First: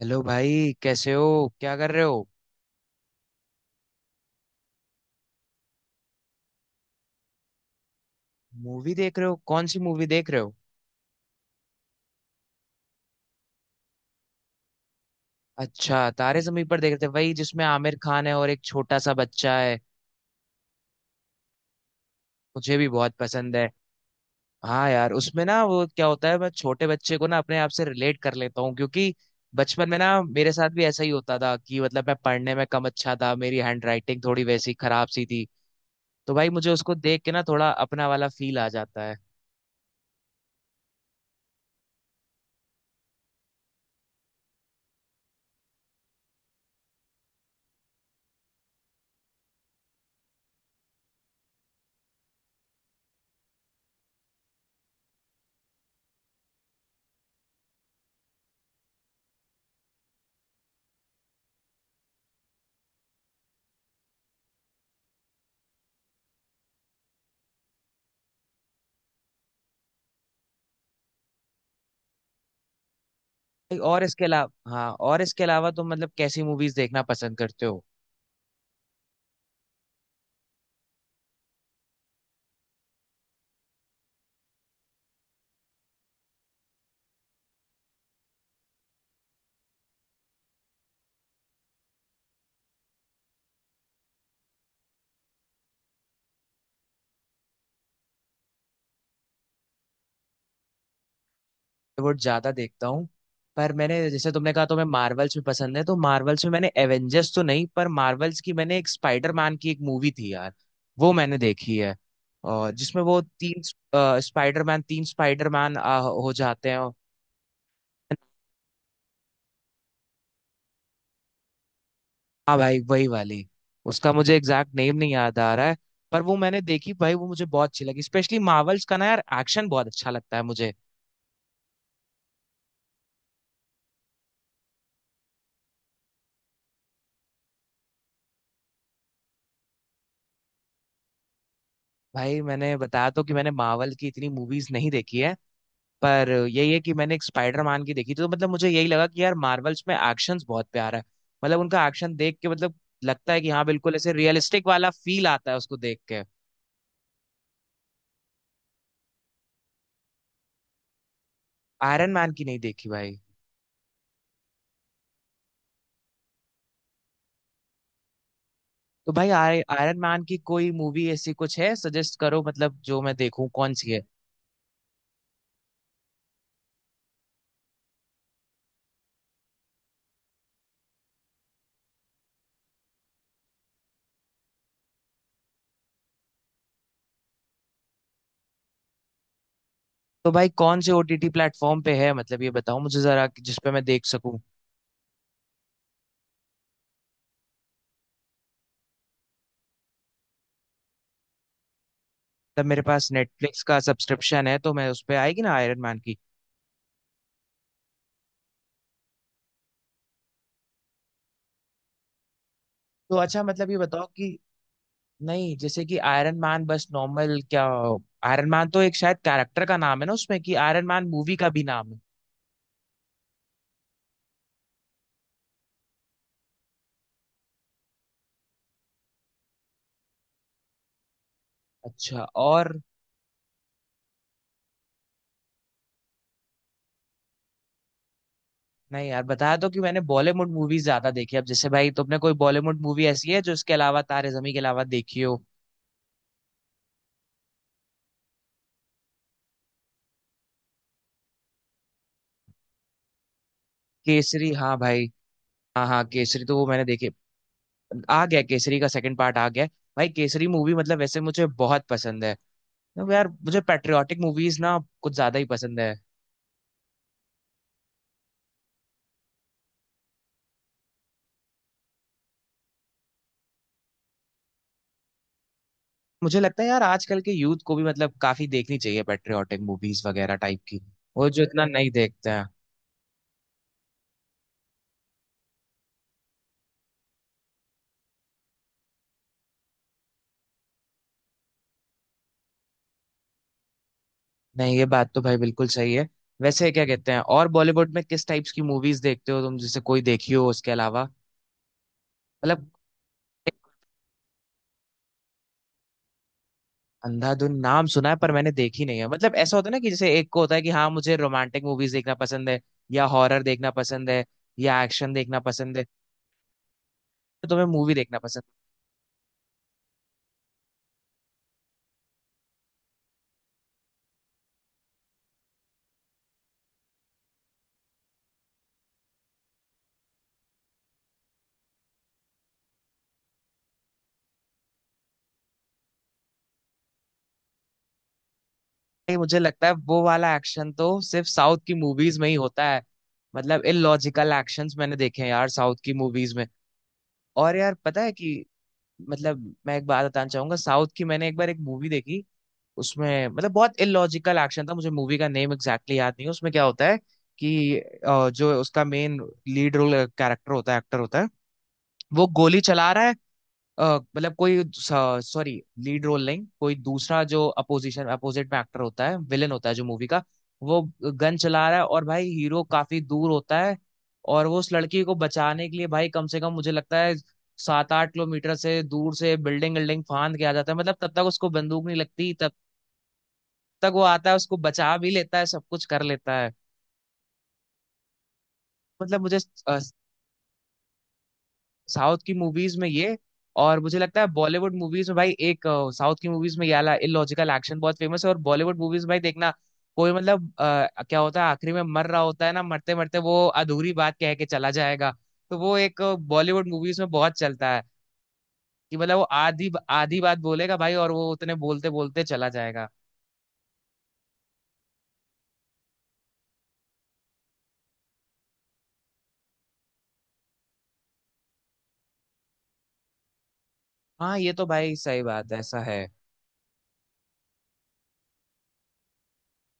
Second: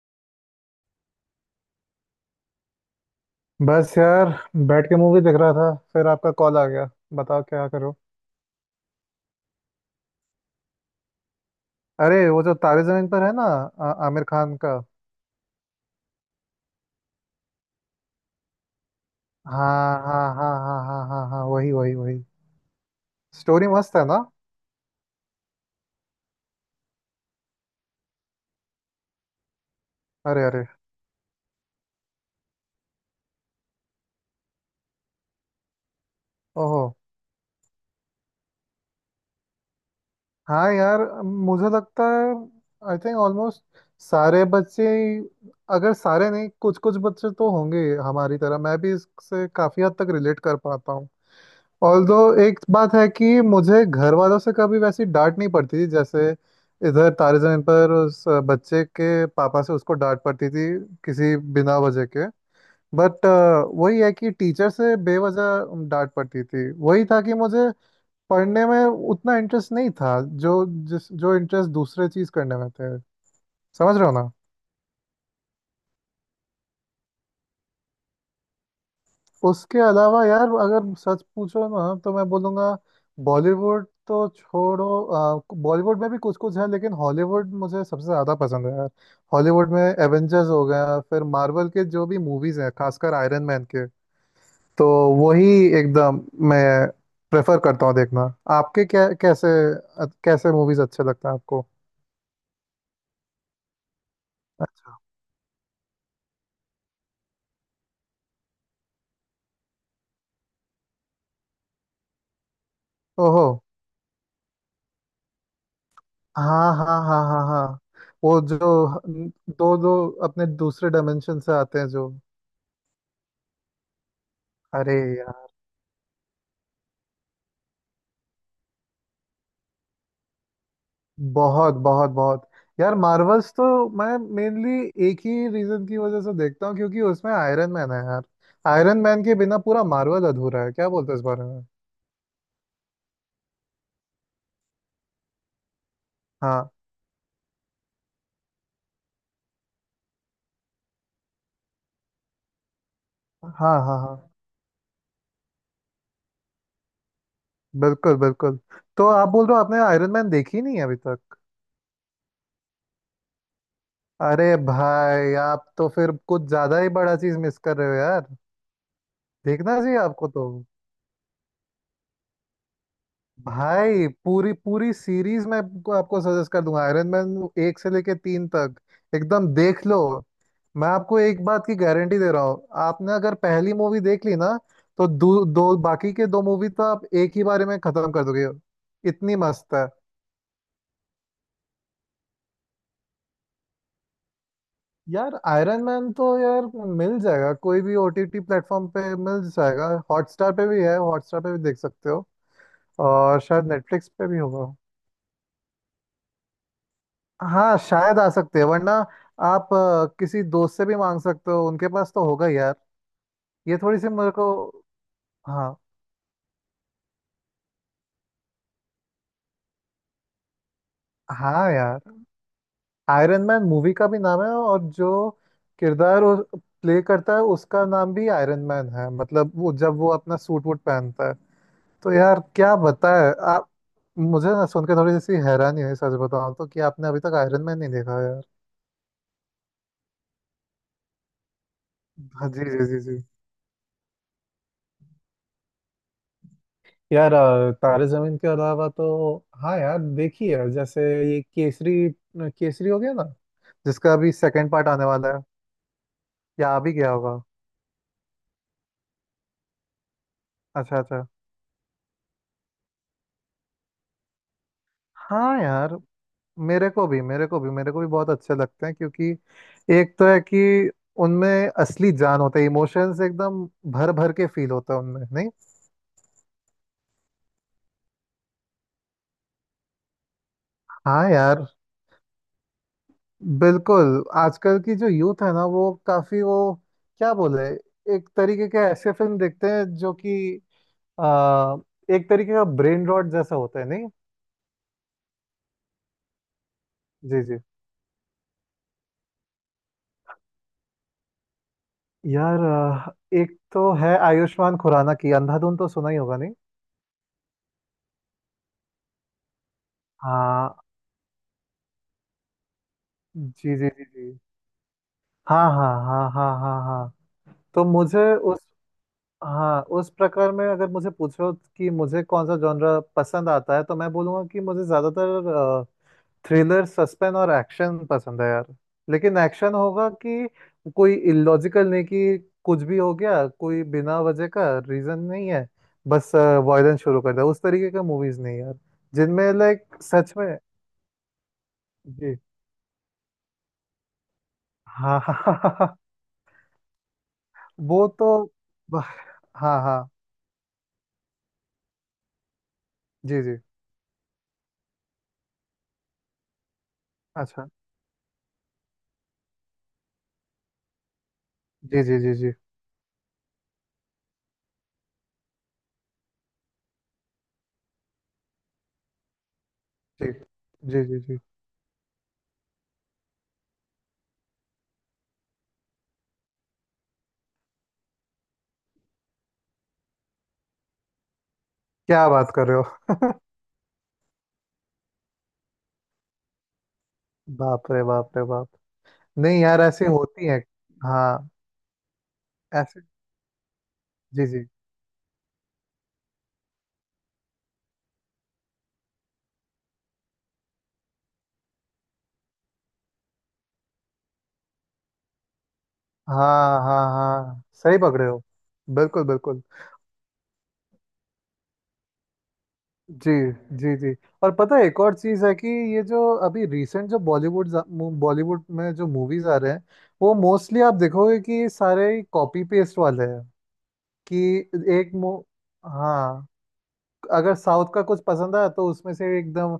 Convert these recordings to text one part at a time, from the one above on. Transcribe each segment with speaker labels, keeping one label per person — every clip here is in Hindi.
Speaker 1: हेलो भाई, कैसे हो? क्या कर रहे हो?
Speaker 2: बस यार बैठ के मूवी देख रहा था फिर आपका कॉल आ गया। बताओ क्या करो।
Speaker 1: मूवी देख रहे हो? कौन सी मूवी देख रहे हो?
Speaker 2: अरे वो जो तारे जमीन पर है ना आमिर खान का।
Speaker 1: अच्छा, तारे जमीन पर देख रहे थे, वही जिसमें आमिर खान है और एक छोटा सा बच्चा है।
Speaker 2: हाँ हाँ हाँ हाँ हाँ हाँ हाँ, वही वही वही।
Speaker 1: मुझे भी बहुत पसंद
Speaker 2: स्टोरी
Speaker 1: है।
Speaker 2: मस्त है ना।
Speaker 1: हाँ यार, उसमें ना वो क्या होता है, मैं छोटे बच्चे को ना अपने आप से रिलेट कर लेता हूँ, क्योंकि बचपन में ना
Speaker 2: अरे
Speaker 1: मेरे
Speaker 2: अरे।
Speaker 1: साथ भी ऐसा ही होता था कि मतलब मैं पढ़ने में कम अच्छा था, मेरी हैंड राइटिंग थोड़ी वैसी खराब सी थी। तो भाई, मुझे
Speaker 2: ओहो।
Speaker 1: उसको देख के ना थोड़ा अपना वाला फील आ जाता है।
Speaker 2: हाँ यार, मुझे लगता है आई थिंक ऑलमोस्ट सारे बच्चे, अगर सारे नहीं कुछ कुछ बच्चे तो होंगे हमारी तरह। मैं भी इससे काफी हद तक रिलेट कर पाता हूँ। ऑल्दो एक बात है कि मुझे घर वालों से कभी वैसी डांट नहीं पड़ती थी जैसे इधर तारे जमीन पर उस बच्चे के पापा से उसको डांट पड़ती थी किसी बिना वजह के। बट वही है कि टीचर से बेवजह डांट पड़ती थी, वही था कि मुझे पढ़ने में उतना इंटरेस्ट नहीं था। जो इंटरेस्ट दूसरे चीज करने में थे, समझ
Speaker 1: और
Speaker 2: रहे हो।
Speaker 1: इसके अलावा हाँ और इसके अलावा तुम मतलब कैसी मूवीज देखना पसंद करते हो?
Speaker 2: उसके अलावा यार, अगर सच पूछो ना तो मैं बोलूँगा बॉलीवुड तो छोड़ो, बॉलीवुड में भी कुछ कुछ है, लेकिन हॉलीवुड मुझे सबसे ज़्यादा पसंद है यार। हॉलीवुड में एवेंजर्स हो गया, फिर मार्वल के जो भी मूवीज़ हैं, खासकर आयरन मैन के। तो वही एकदम मैं प्रेफर करता हूँ देखना। आपके क्या, कैसे कैसे मूवीज़ अच्छे लगते हैं आपको।
Speaker 1: बॉलीवुड ज्यादा देखता हूँ। पर मैंने, जैसे तुमने कहा तुम्हें
Speaker 2: अच्छा।
Speaker 1: मार्वल्स भी पसंद है, तो मार्वल्स में मैंने एवेंजर्स तो नहीं, पर मार्वल्स की मैंने एक स्पाइडरमैन की एक मूवी थी यार, वो मैंने देखी है। और जिसमें वो
Speaker 2: ओहो।
Speaker 1: तीन स्पाइडरमैन, तीन स्पाइडरमैन हो जाते
Speaker 2: हाँ हाँ
Speaker 1: हैं।
Speaker 2: हाँ हाँ हाँ। वो जो दो दो अपने दूसरे डायमेंशन से आते हैं जो।
Speaker 1: हाँ भाई, वही वाली। उसका मुझे एग्जैक्ट नेम
Speaker 2: अरे,
Speaker 1: नहीं याद आ रहा है, पर वो मैंने देखी भाई, वो मुझे बहुत अच्छी लगी। स्पेशली मार्वल्स का ना यार, एक्शन बहुत अच्छा लगता है मुझे।
Speaker 2: बहुत बहुत बहुत। यार मार्वल्स तो मैं मेनली एक ही रीजन की वजह से देखता हूँ, क्योंकि उसमें आयरन मैन है यार। आयरन मैन के बिना पूरा मार्वल अधूरा है। क्या बोलते हो इस बारे में।
Speaker 1: भाई मैंने बताया तो कि मैंने मार्वल की इतनी मूवीज नहीं देखी है, पर
Speaker 2: हाँ
Speaker 1: यही है कि मैंने एक स्पाइडर मैन की देखी थी, तो मतलब मुझे यही लगा कि यार मार्वल्स में एक्शंस बहुत प्यारा है। मतलब उनका एक्शन देख के मतलब लगता है कि हाँ,
Speaker 2: हाँ
Speaker 1: बिल्कुल
Speaker 2: हाँ
Speaker 1: ऐसे
Speaker 2: हाँ,
Speaker 1: रियलिस्टिक वाला फील आता है उसको देख के।
Speaker 2: बिल्कुल बिल्कुल। तो आप बोल रहे हो आपने आयरन मैन देखी नहीं है अभी तक।
Speaker 1: आयरन मैन की नहीं देखी भाई।
Speaker 2: अरे भाई, आप तो फिर कुछ ज्यादा ही बड़ा चीज मिस कर रहे हो यार।
Speaker 1: तो भाई,
Speaker 2: देखना
Speaker 1: आयरन
Speaker 2: चाहिए
Speaker 1: मैन
Speaker 2: आपको
Speaker 1: की
Speaker 2: तो
Speaker 1: कोई मूवी ऐसी कुछ है सजेस्ट करो, मतलब जो मैं देखूं कौन सी है।
Speaker 2: भाई। पूरी पूरी सीरीज मैं आपको सजेस्ट कर दूंगा, आयरन मैन एक से लेके तीन तक एकदम देख लो। मैं आपको एक बात की गारंटी दे रहा हूँ, आपने अगर पहली मूवी देख ली ना तो दो बाकी के दो मूवी तो आप एक ही बारे में खत्म कर दोगे, इतनी मस्त है।
Speaker 1: तो भाई, कौन से ओटीटी प्लेटफॉर्म पे है, मतलब ये बताओ मुझे जरा, कि जिस पे मैं देख सकूं।
Speaker 2: यार आयरन मैन तो यार मिल जाएगा, कोई भी ओटीटी प्लेटफॉर्म पे मिल जाएगा, हॉटस्टार पे भी है, हॉटस्टार पे भी देख सकते हो।
Speaker 1: तब मेरे पास
Speaker 2: और
Speaker 1: नेटफ्लिक्स
Speaker 2: शायद
Speaker 1: का
Speaker 2: नेटफ्लिक्स पे भी
Speaker 1: सब्सक्रिप्शन है, तो
Speaker 2: होगा।
Speaker 1: मैं, उस पे आएगी ना आयरन मैन की?
Speaker 2: हाँ शायद आ सकते हैं, वरना आप किसी दोस्त से भी मांग सकते हो, उनके पास तो होगा यार।
Speaker 1: तो अच्छा, मतलब ये
Speaker 2: ये थोड़ी
Speaker 1: बताओ
Speaker 2: सी मेरे
Speaker 1: कि
Speaker 2: को।
Speaker 1: नहीं,
Speaker 2: हाँ
Speaker 1: जैसे कि आयरन मैन बस नॉर्मल क्या, आयरन मैन तो एक शायद कैरेक्टर का नाम है ना उसमें, कि आयरन मैन मूवी का भी
Speaker 2: हाँ।
Speaker 1: नाम है?
Speaker 2: यार आयरन मैन मूवी का भी नाम है, और जो किरदार वो प्ले करता है उसका नाम भी आयरन मैन है, मतलब वो जब वो अपना सूट वूट पहनता है। तो
Speaker 1: अच्छा,
Speaker 2: यार
Speaker 1: और
Speaker 2: क्या बताए आप, मुझे ना सुनकर थोड़ी सी हैरानी हुई सच बताऊं तो, कि आपने अभी तक आयरन मैन नहीं देखा यार।
Speaker 1: नहीं यार, बताया तो कि मैंने बॉलीवुड मूवीज ज्यादा देखी है। अब जैसे भाई, तुमने कोई
Speaker 2: हाँ जी
Speaker 1: बॉलीवुड
Speaker 2: जी जी
Speaker 1: मूवी
Speaker 2: जी।
Speaker 1: ऐसी है जो इसके अलावा, तारे जमी के अलावा देखी हो?
Speaker 2: यार, तारे जमीन के अलावा तो हाँ यार देखी है, जैसे ये केसरी। केसरी हो गया ना, जिसका अभी
Speaker 1: केसरी
Speaker 2: सेकंड
Speaker 1: हाँ
Speaker 2: पार्ट आने
Speaker 1: भाई,
Speaker 2: वाला है,
Speaker 1: हाँ हाँ, केसरी तो वो
Speaker 2: या आ
Speaker 1: मैंने
Speaker 2: भी
Speaker 1: देखी।
Speaker 2: गया होगा।
Speaker 1: आ गया, केसरी का सेकंड पार्ट आ गया है। भाई, केसरी मूवी
Speaker 2: अच्छा
Speaker 1: मतलब वैसे
Speaker 2: अच्छा।
Speaker 1: मुझे बहुत पसंद है। तो यार, मुझे पेट्रियाटिक मूवीज ना कुछ ज्यादा ही
Speaker 2: हाँ
Speaker 1: पसंद है।
Speaker 2: यार, मेरे को भी मेरे को भी मेरे को भी बहुत अच्छे लगते हैं, क्योंकि एक तो है कि उनमें असली जान होता है, इमोशंस एकदम भर भर के फील होता है उनमें, नहीं।
Speaker 1: मुझे लगता है यार, आजकल के यूथ को भी मतलब काफी देखनी चाहिए पेट्रियोटिक मूवीज वगैरह टाइप की, वो
Speaker 2: हाँ
Speaker 1: जो इतना
Speaker 2: यार।
Speaker 1: नहीं देखते हैं।
Speaker 2: बिल्कुल, आजकल की जो यूथ है ना, वो काफी वो क्या बोले, एक तरीके के ऐसे फिल्म देखते हैं जो कि आ, एक तरीके का ब्रेन रॉट जैसा होता है, नहीं।
Speaker 1: नहीं, ये बात तो भाई बिल्कुल सही है। वैसे क्या कहते हैं,
Speaker 2: जी
Speaker 1: और
Speaker 2: जी।
Speaker 1: बॉलीवुड में किस टाइप्स की मूवीज देखते हो तुम, जैसे कोई देखी हो उसके अलावा,
Speaker 2: यार,
Speaker 1: मतलब?
Speaker 2: एक तो है आयुष्मान खुराना की अंधाधुन, तो सुना ही होगा नहीं।
Speaker 1: अंधाधुन नाम सुना है पर मैंने देखी नहीं है। मतलब ऐसा होता है ना कि जैसे एक को होता है कि
Speaker 2: हाँ
Speaker 1: हाँ, मुझे रोमांटिक मूवीज देखना पसंद है, या हॉरर देखना
Speaker 2: जी जी जी
Speaker 1: पसंद है,
Speaker 2: जी।
Speaker 1: या एक्शन देखना
Speaker 2: हाँ
Speaker 1: पसंद है,
Speaker 2: हाँ हाँ हाँ हाँ हाँ।
Speaker 1: तो तुम्हें
Speaker 2: तो
Speaker 1: मूवी देखना
Speaker 2: मुझे
Speaker 1: पसंद
Speaker 2: उस,
Speaker 1: है?
Speaker 2: हाँ उस प्रकार में अगर मुझे पूछो कि मुझे कौन सा जॉनरा पसंद आता है, तो मैं बोलूँगा कि मुझे ज़्यादातर थ्रिलर सस्पेंस और एक्शन पसंद है यार। लेकिन एक्शन होगा कि कोई इलॉजिकल नहीं, कि कुछ भी हो गया, कोई बिना वजह का रीज़न नहीं है, बस वायलेंस शुरू कर दिया, उस तरीके का मूवीज़ नहीं यार।
Speaker 1: भाई, मुझे
Speaker 2: जिनमें
Speaker 1: लगता है
Speaker 2: लाइक
Speaker 1: वो
Speaker 2: सच
Speaker 1: वाला
Speaker 2: में।
Speaker 1: एक्शन तो सिर्फ साउथ की मूवीज में ही
Speaker 2: जी।
Speaker 1: होता है। मतलब इलॉजिकल एक्शंस मैंने
Speaker 2: हाँ
Speaker 1: देखे हैं
Speaker 2: हाँ
Speaker 1: यार,
Speaker 2: हाँ हाँ
Speaker 1: साउथ की
Speaker 2: हाँ।
Speaker 1: मूवीज में। और यार, पता
Speaker 2: वो
Speaker 1: है
Speaker 2: तो
Speaker 1: कि मतलब मैं
Speaker 2: हाँ
Speaker 1: एक बात
Speaker 2: हाँ।
Speaker 1: बताना चाहूंगा। साउथ की मैंने एक बार एक मूवी देखी, उसमें
Speaker 2: जी
Speaker 1: मतलब
Speaker 2: जी।
Speaker 1: बहुत इलॉजिकल एक्शन था। मुझे मूवी का नेम एग्जैक्टली याद नहीं है। उसमें क्या होता है
Speaker 2: अच्छा।
Speaker 1: कि जो उसका मेन लीड रोल कैरेक्टर होता है, एक्टर होता है,
Speaker 2: जी जी
Speaker 1: वो
Speaker 2: जी जी
Speaker 1: गोली चला रहा है। अ, मतलब कोई, सॉरी, लीड रोल नहीं, कोई दूसरा जो अपोजिशन, अपोजिट में एक्टर होता है, विलेन होता है जो मूवी का,
Speaker 2: जी
Speaker 1: वो
Speaker 2: जी जी
Speaker 1: गन
Speaker 2: जी।
Speaker 1: चला रहा है। और भाई, हीरो काफी दूर होता है, और वो उस लड़की को बचाने के लिए भाई, कम से कम मुझे लगता है 7-8 किलोमीटर से दूर से बिल्डिंग बिल्डिंग फांद के आ जाता है। मतलब तब तक उसको बंदूक नहीं
Speaker 2: क्या
Speaker 1: लगती, तब
Speaker 2: बात कर रहे हो।
Speaker 1: तक वो आता है, उसको बचा भी लेता है, सब कुछ कर लेता है।
Speaker 2: बाप रे बाप रे बाप।
Speaker 1: मतलब मुझे,
Speaker 2: नहीं यार ऐसी होती है। हाँ
Speaker 1: साउथ की मूवीज में
Speaker 2: ऐसे।
Speaker 1: ये, और मुझे लगता है
Speaker 2: जी जी।
Speaker 1: बॉलीवुड मूवीज में भाई साउथ की मूवीज में ये वाला इलॉजिकल एक्शन बहुत फेमस है। और बॉलीवुड मूवीज में भाई देखना, कोई मतलब क्या होता है, आखिरी में मर रहा होता है ना, मरते मरते वो अधूरी बात कह के चला जाएगा। तो वो एक बॉलीवुड
Speaker 2: हाँ
Speaker 1: मूवीज
Speaker 2: हाँ
Speaker 1: में बहुत
Speaker 2: हाँ,
Speaker 1: चलता है,
Speaker 2: सही पकड़े हो।
Speaker 1: कि मतलब वो
Speaker 2: बिल्कुल बिल्कुल।
Speaker 1: आधी आधी बात बोलेगा भाई, और वो उतने बोलते बोलते चला जाएगा।
Speaker 2: जी जी जी। और पता है एक और चीज़ है कि ये जो अभी रिसेंट जो बॉलीवुड बॉलीवुड में जो मूवीज आ रहे हैं, वो मोस्टली आप देखोगे कि सारे कॉपी पेस्ट वाले हैं।
Speaker 1: हाँ,
Speaker 2: कि
Speaker 1: ये तो भाई
Speaker 2: एक
Speaker 1: सही
Speaker 2: मो
Speaker 1: बात है, ऐसा है।
Speaker 2: हाँ, अगर साउथ का कुछ पसंद आया तो उसमें से एकदम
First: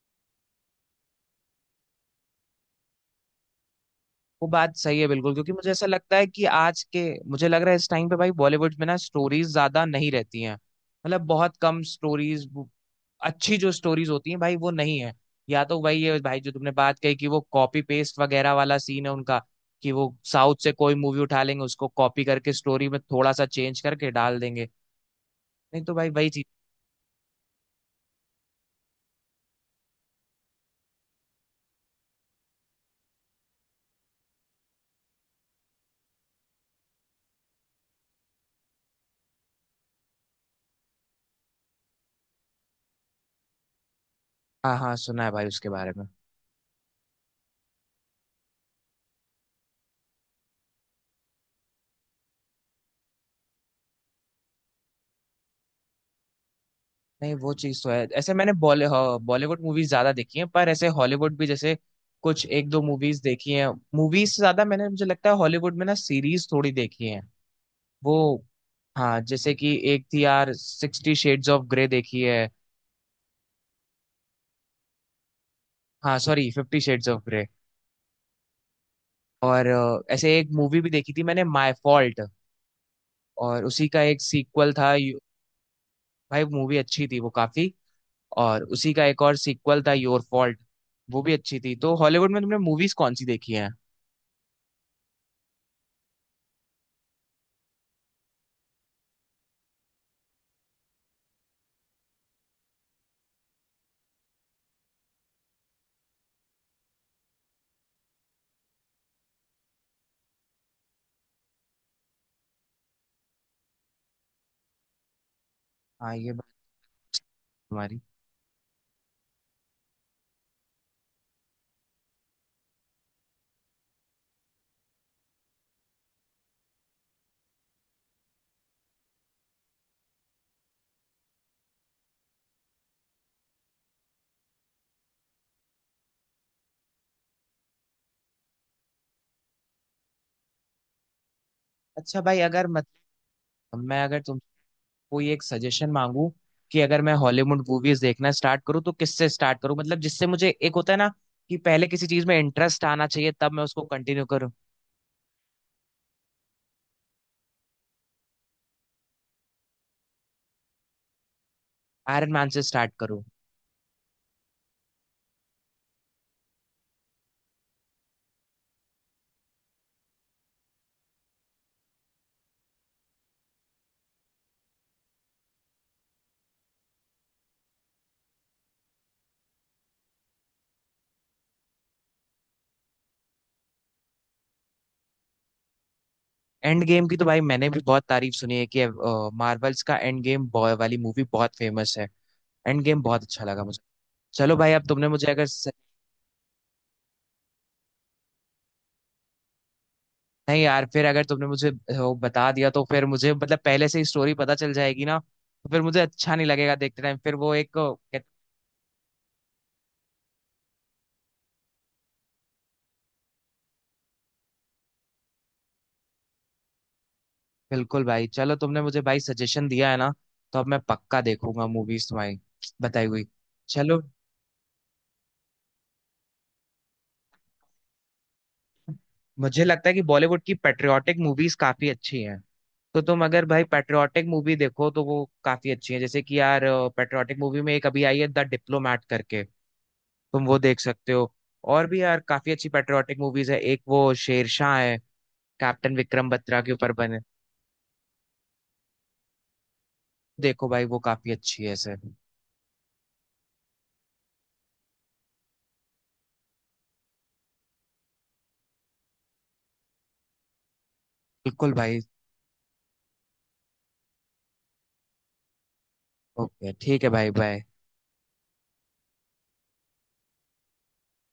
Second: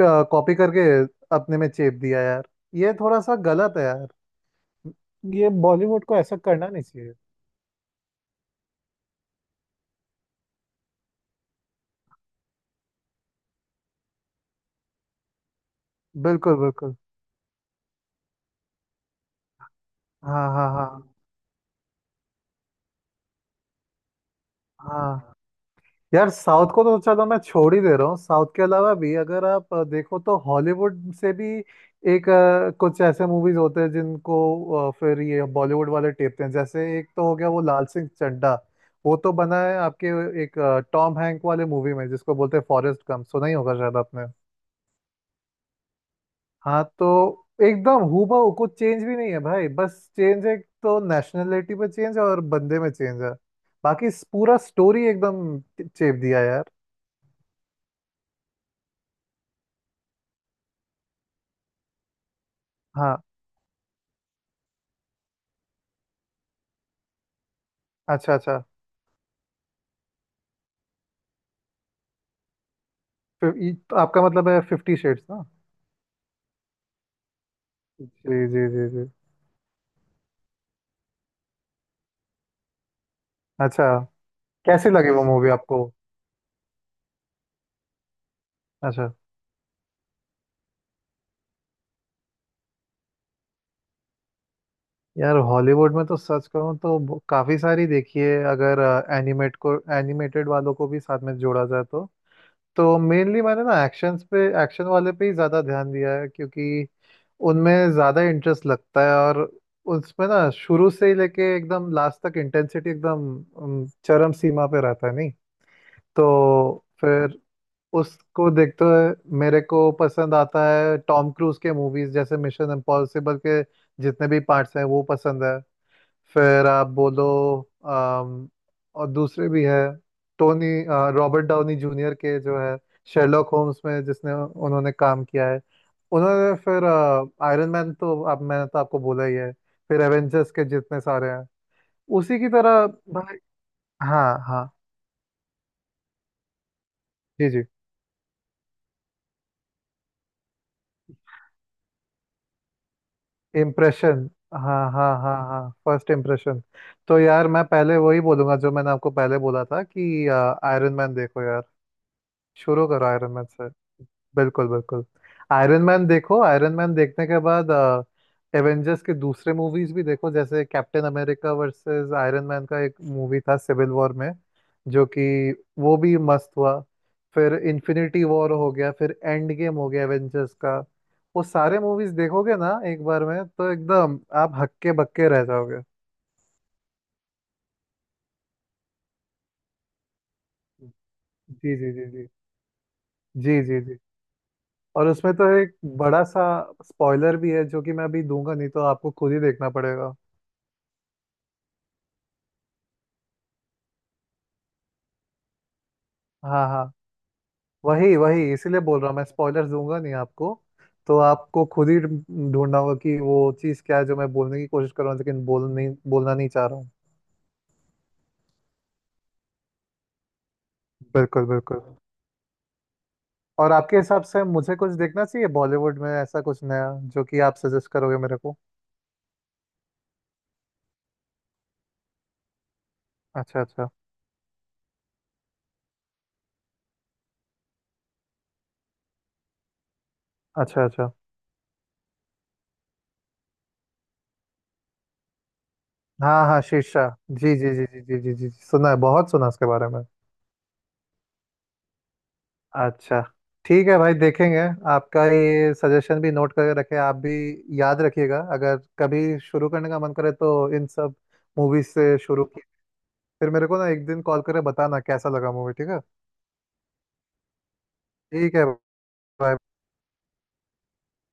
Speaker 2: कॉपी करके अपने में चेप दिया यार। ये थोड़ा सा गलत है यार,
Speaker 1: वो बात सही है बिल्कुल,
Speaker 2: ये
Speaker 1: क्योंकि मुझे ऐसा
Speaker 2: बॉलीवुड
Speaker 1: लगता
Speaker 2: को
Speaker 1: है
Speaker 2: ऐसा
Speaker 1: कि
Speaker 2: करना
Speaker 1: आज
Speaker 2: नहीं
Speaker 1: के,
Speaker 2: चाहिए।
Speaker 1: मुझे लग रहा है इस टाइम पे भाई, बॉलीवुड में ना स्टोरीज ज्यादा नहीं रहती हैं, मतलब बहुत कम स्टोरीज, अच्छी जो स्टोरीज होती हैं भाई वो नहीं है। या तो वही है भाई जो
Speaker 2: बिल्कुल
Speaker 1: तुमने
Speaker 2: बिल्कुल।
Speaker 1: बात कही, कि वो कॉपी पेस्ट वगैरह वाला सीन है उनका, कि वो
Speaker 2: हाँ
Speaker 1: साउथ
Speaker 2: हाँ
Speaker 1: से
Speaker 2: हाँ
Speaker 1: कोई मूवी उठा लेंगे, उसको कॉपी करके स्टोरी में थोड़ा सा चेंज करके डाल देंगे।
Speaker 2: हाँ।
Speaker 1: नहीं तो भाई,
Speaker 2: यार
Speaker 1: वही चीज।
Speaker 2: साउथ को तो चलो मैं छोड़ ही दे रहा हूँ, साउथ के अलावा भी अगर आप देखो तो हॉलीवुड से भी एक कुछ ऐसे मूवीज होते हैं जिनको फिर ये बॉलीवुड वाले टेपते हैं, जैसे एक तो हो गया वो लाल सिंह चड्ढा। वो तो बना है आपके एक टॉम हैंक वाले मूवी में, जिसको बोलते हैं फॉरेस्ट गम, सुना ही होगा शायद आपने।
Speaker 1: हाँ हाँ, सुना है भाई उसके बारे में।
Speaker 2: हाँ तो एकदम हूबहू, कुछ चेंज भी नहीं है भाई, बस चेंज है तो नेशनलिटी पे चेंज है और बंदे में चेंज है, बाकी पूरा स्टोरी एकदम चेप दिया है यार।
Speaker 1: नहीं, वो चीज तो है। ऐसे मैंने बॉलीवुड मूवीज ज्यादा देखी हैं, पर ऐसे हॉलीवुड भी जैसे कुछ एक दो
Speaker 2: हाँ।
Speaker 1: मूवीज देखी हैं। मूवीज से ज्यादा मैंने, मुझे लगता है हॉलीवुड में ना सीरीज थोड़ी देखी हैं
Speaker 2: अच्छा
Speaker 1: वो।
Speaker 2: अच्छा।
Speaker 1: हाँ, जैसे कि एक थी यार, 60 शेड्स ऑफ ग्रे देखी है।
Speaker 2: फिर आपका मतलब है फिफ्टी शेड्स ना।
Speaker 1: हाँ सॉरी, 50 शेड्स ऑफ ग्रे।
Speaker 2: जी जी जी जी।
Speaker 1: और ऐसे एक मूवी भी देखी थी मैंने, माय फॉल्ट, और
Speaker 2: अच्छा,
Speaker 1: उसी का एक सीक्वल
Speaker 2: कैसी
Speaker 1: था
Speaker 2: लगी वो मूवी आपको।
Speaker 1: भाई मूवी अच्छी थी वो, काफी। और उसी का
Speaker 2: अच्छा।
Speaker 1: एक और सीक्वल था योर फॉल्ट, वो भी अच्छी थी। तो हॉलीवुड में तुमने मूवीज कौन सी देखी हैं?
Speaker 2: यार हॉलीवुड में तो सच कहूँ तो काफी सारी देखी है। अगर एनिमेटेड वालों को भी साथ में जोड़ा जाए तो मेनली मैंने ना एक्शन वाले पे ही ज्यादा ध्यान दिया है, क्योंकि उनमें ज्यादा इंटरेस्ट लगता है। और उसमें ना शुरू से ही लेके एकदम लास्ट तक इंटेंसिटी एकदम चरम सीमा पे रहता है, नहीं।
Speaker 1: हाँ, ये
Speaker 2: तो फिर
Speaker 1: तुम्हारी,
Speaker 2: उसको देखते हुए मेरे को पसंद आता है टॉम क्रूज के मूवीज, जैसे मिशन इम्पॉसिबल के जितने भी पार्ट्स हैं वो पसंद है। फिर आप बोलो अम, और दूसरे भी है, रॉबर्ट डाउनी जूनियर के जो है शेरलॉक होम्स में जिसने उन्होंने काम किया है। उन्होंने फिर आयरन मैन तो आप मैंने तो आपको बोला ही है, फिर एवेंजर्स के जितने सारे हैं
Speaker 1: अच्छा
Speaker 2: उसी
Speaker 1: भाई,
Speaker 2: की
Speaker 1: अगर मत
Speaker 2: तरह भाई।
Speaker 1: मैं अगर
Speaker 2: हाँ
Speaker 1: तुमसे
Speaker 2: हाँ।
Speaker 1: कोई एक सजेशन मांगू, कि अगर मैं
Speaker 2: जी जी।
Speaker 1: हॉलीवुड मूवीज देखना स्टार्ट करूँ तो किससे स्टार्ट करूँ, मतलब जिससे मुझे, एक होता है ना, कि पहले किसी चीज में इंटरेस्ट आना चाहिए, तब मैं उसको कंटिन्यू
Speaker 2: इम्प्रेशन
Speaker 1: करूँ।
Speaker 2: हाँ हाँ हाँ हाँ, फर्स्ट इम्प्रेशन। तो यार मैं पहले वही बोलूंगा जो मैंने आपको पहले बोला था कि आयरन मैन देखो यार,
Speaker 1: आयरन मैन से
Speaker 2: शुरू
Speaker 1: स्टार्ट
Speaker 2: करो
Speaker 1: करूँ?
Speaker 2: आयरन मैन से। बिल्कुल बिल्कुल। आयरन मैन देखो, आयरन मैन देखने के बाद एवेंजर्स के दूसरे मूवीज भी देखो, जैसे Captain America versus Iron Man का एक मूवी था सिविल वॉर में, जो कि वो भी मस्त हुआ। फिर इन्फिनिटी वॉर हो गया, फिर एंड गेम हो गया एवेंजर्स का। वो सारे मूवीज देखोगे ना एक बार में तो एकदम आप हक्के बक्के रह जाओगे।
Speaker 1: एंड गेम की तो भाई मैंने भी बहुत तारीफ सुनी है, कि मार्वल्स का एंड गेम वाली मूवी बहुत
Speaker 2: जी जी
Speaker 1: फेमस
Speaker 2: जी
Speaker 1: है।
Speaker 2: जी
Speaker 1: एंड गेम बहुत अच्छा
Speaker 2: जी
Speaker 1: लगा मुझे।
Speaker 2: जी जी।
Speaker 1: चलो भाई, अब तुमने
Speaker 2: और
Speaker 1: मुझे
Speaker 2: उसमें
Speaker 1: अगर,
Speaker 2: तो एक बड़ा सा स्पॉइलर भी है, जो कि मैं अभी दूंगा नहीं, तो आपको खुद ही देखना पड़ेगा।
Speaker 1: नहीं यार, फिर अगर तुमने मुझे वो बता दिया तो फिर मुझे मतलब पहले से ही स्टोरी पता चल जाएगी ना, तो फिर मुझे अच्छा नहीं
Speaker 2: हाँ
Speaker 1: लगेगा
Speaker 2: हाँ,
Speaker 1: देखते टाइम, फिर वो एक
Speaker 2: वही वही, इसीलिए बोल रहा हूँ मैं स्पॉइलर्स दूंगा नहीं आपको, तो आपको खुद ही ढूंढना होगा कि वो चीज़ क्या है जो मैं बोलने की कोशिश कर रहा हूँ लेकिन बोलना नहीं चाह रहा हूँ।
Speaker 1: बिल्कुल भाई, चलो तुमने मुझे भाई सजेशन दिया है ना, तो अब मैं पक्का
Speaker 2: बिल्कुल
Speaker 1: देखूंगा
Speaker 2: बिल्कुल।
Speaker 1: मूवीज तुम्हारी बताई हुई।
Speaker 2: और आपके
Speaker 1: चलो,
Speaker 2: हिसाब से मुझे कुछ देखना चाहिए बॉलीवुड में, ऐसा कुछ नया जो कि आप सजेस्ट करोगे मेरे को।
Speaker 1: मुझे लगता है कि बॉलीवुड की पेट्रियाटिक मूवीज काफी अच्छी हैं, तो तुम अगर
Speaker 2: अच्छा
Speaker 1: भाई
Speaker 2: अच्छा।
Speaker 1: पेट्रियाटिक मूवी देखो तो वो काफी अच्छी है। जैसे कि यार, पेट्रियाटिक मूवी में एक अभी आई है, द डिप्लोमैट करके, तुम वो देख
Speaker 2: अच्छा
Speaker 1: सकते
Speaker 2: अच्छा।
Speaker 1: हो। और भी यार काफी अच्छी पेट्रियाटिक मूवीज है, एक वो शेरशाह है, कैप्टन विक्रम
Speaker 2: हाँ
Speaker 1: बत्रा
Speaker 2: हाँ
Speaker 1: के ऊपर
Speaker 2: शीर्षा,
Speaker 1: बने।
Speaker 2: जी जी जी जी जी जी जी, सुना है, बहुत सुना है उसके बारे में।
Speaker 1: देखो भाई, वो काफी अच्छी है सर।
Speaker 2: अच्छा, ठीक है भाई देखेंगे। आपका ये सजेशन भी नोट करके रखे आप भी, याद रखिएगा अगर कभी शुरू करने का मन करे तो इन सब
Speaker 1: बिल्कुल
Speaker 2: मूवीज
Speaker 1: भाई।
Speaker 2: से शुरू की। फिर मेरे को ना एक दिन कॉल करके बताना कैसा लगा मूवी, ठीक है।
Speaker 1: ओके, ठीक है भाई, बाय।
Speaker 2: ठीक है भाई।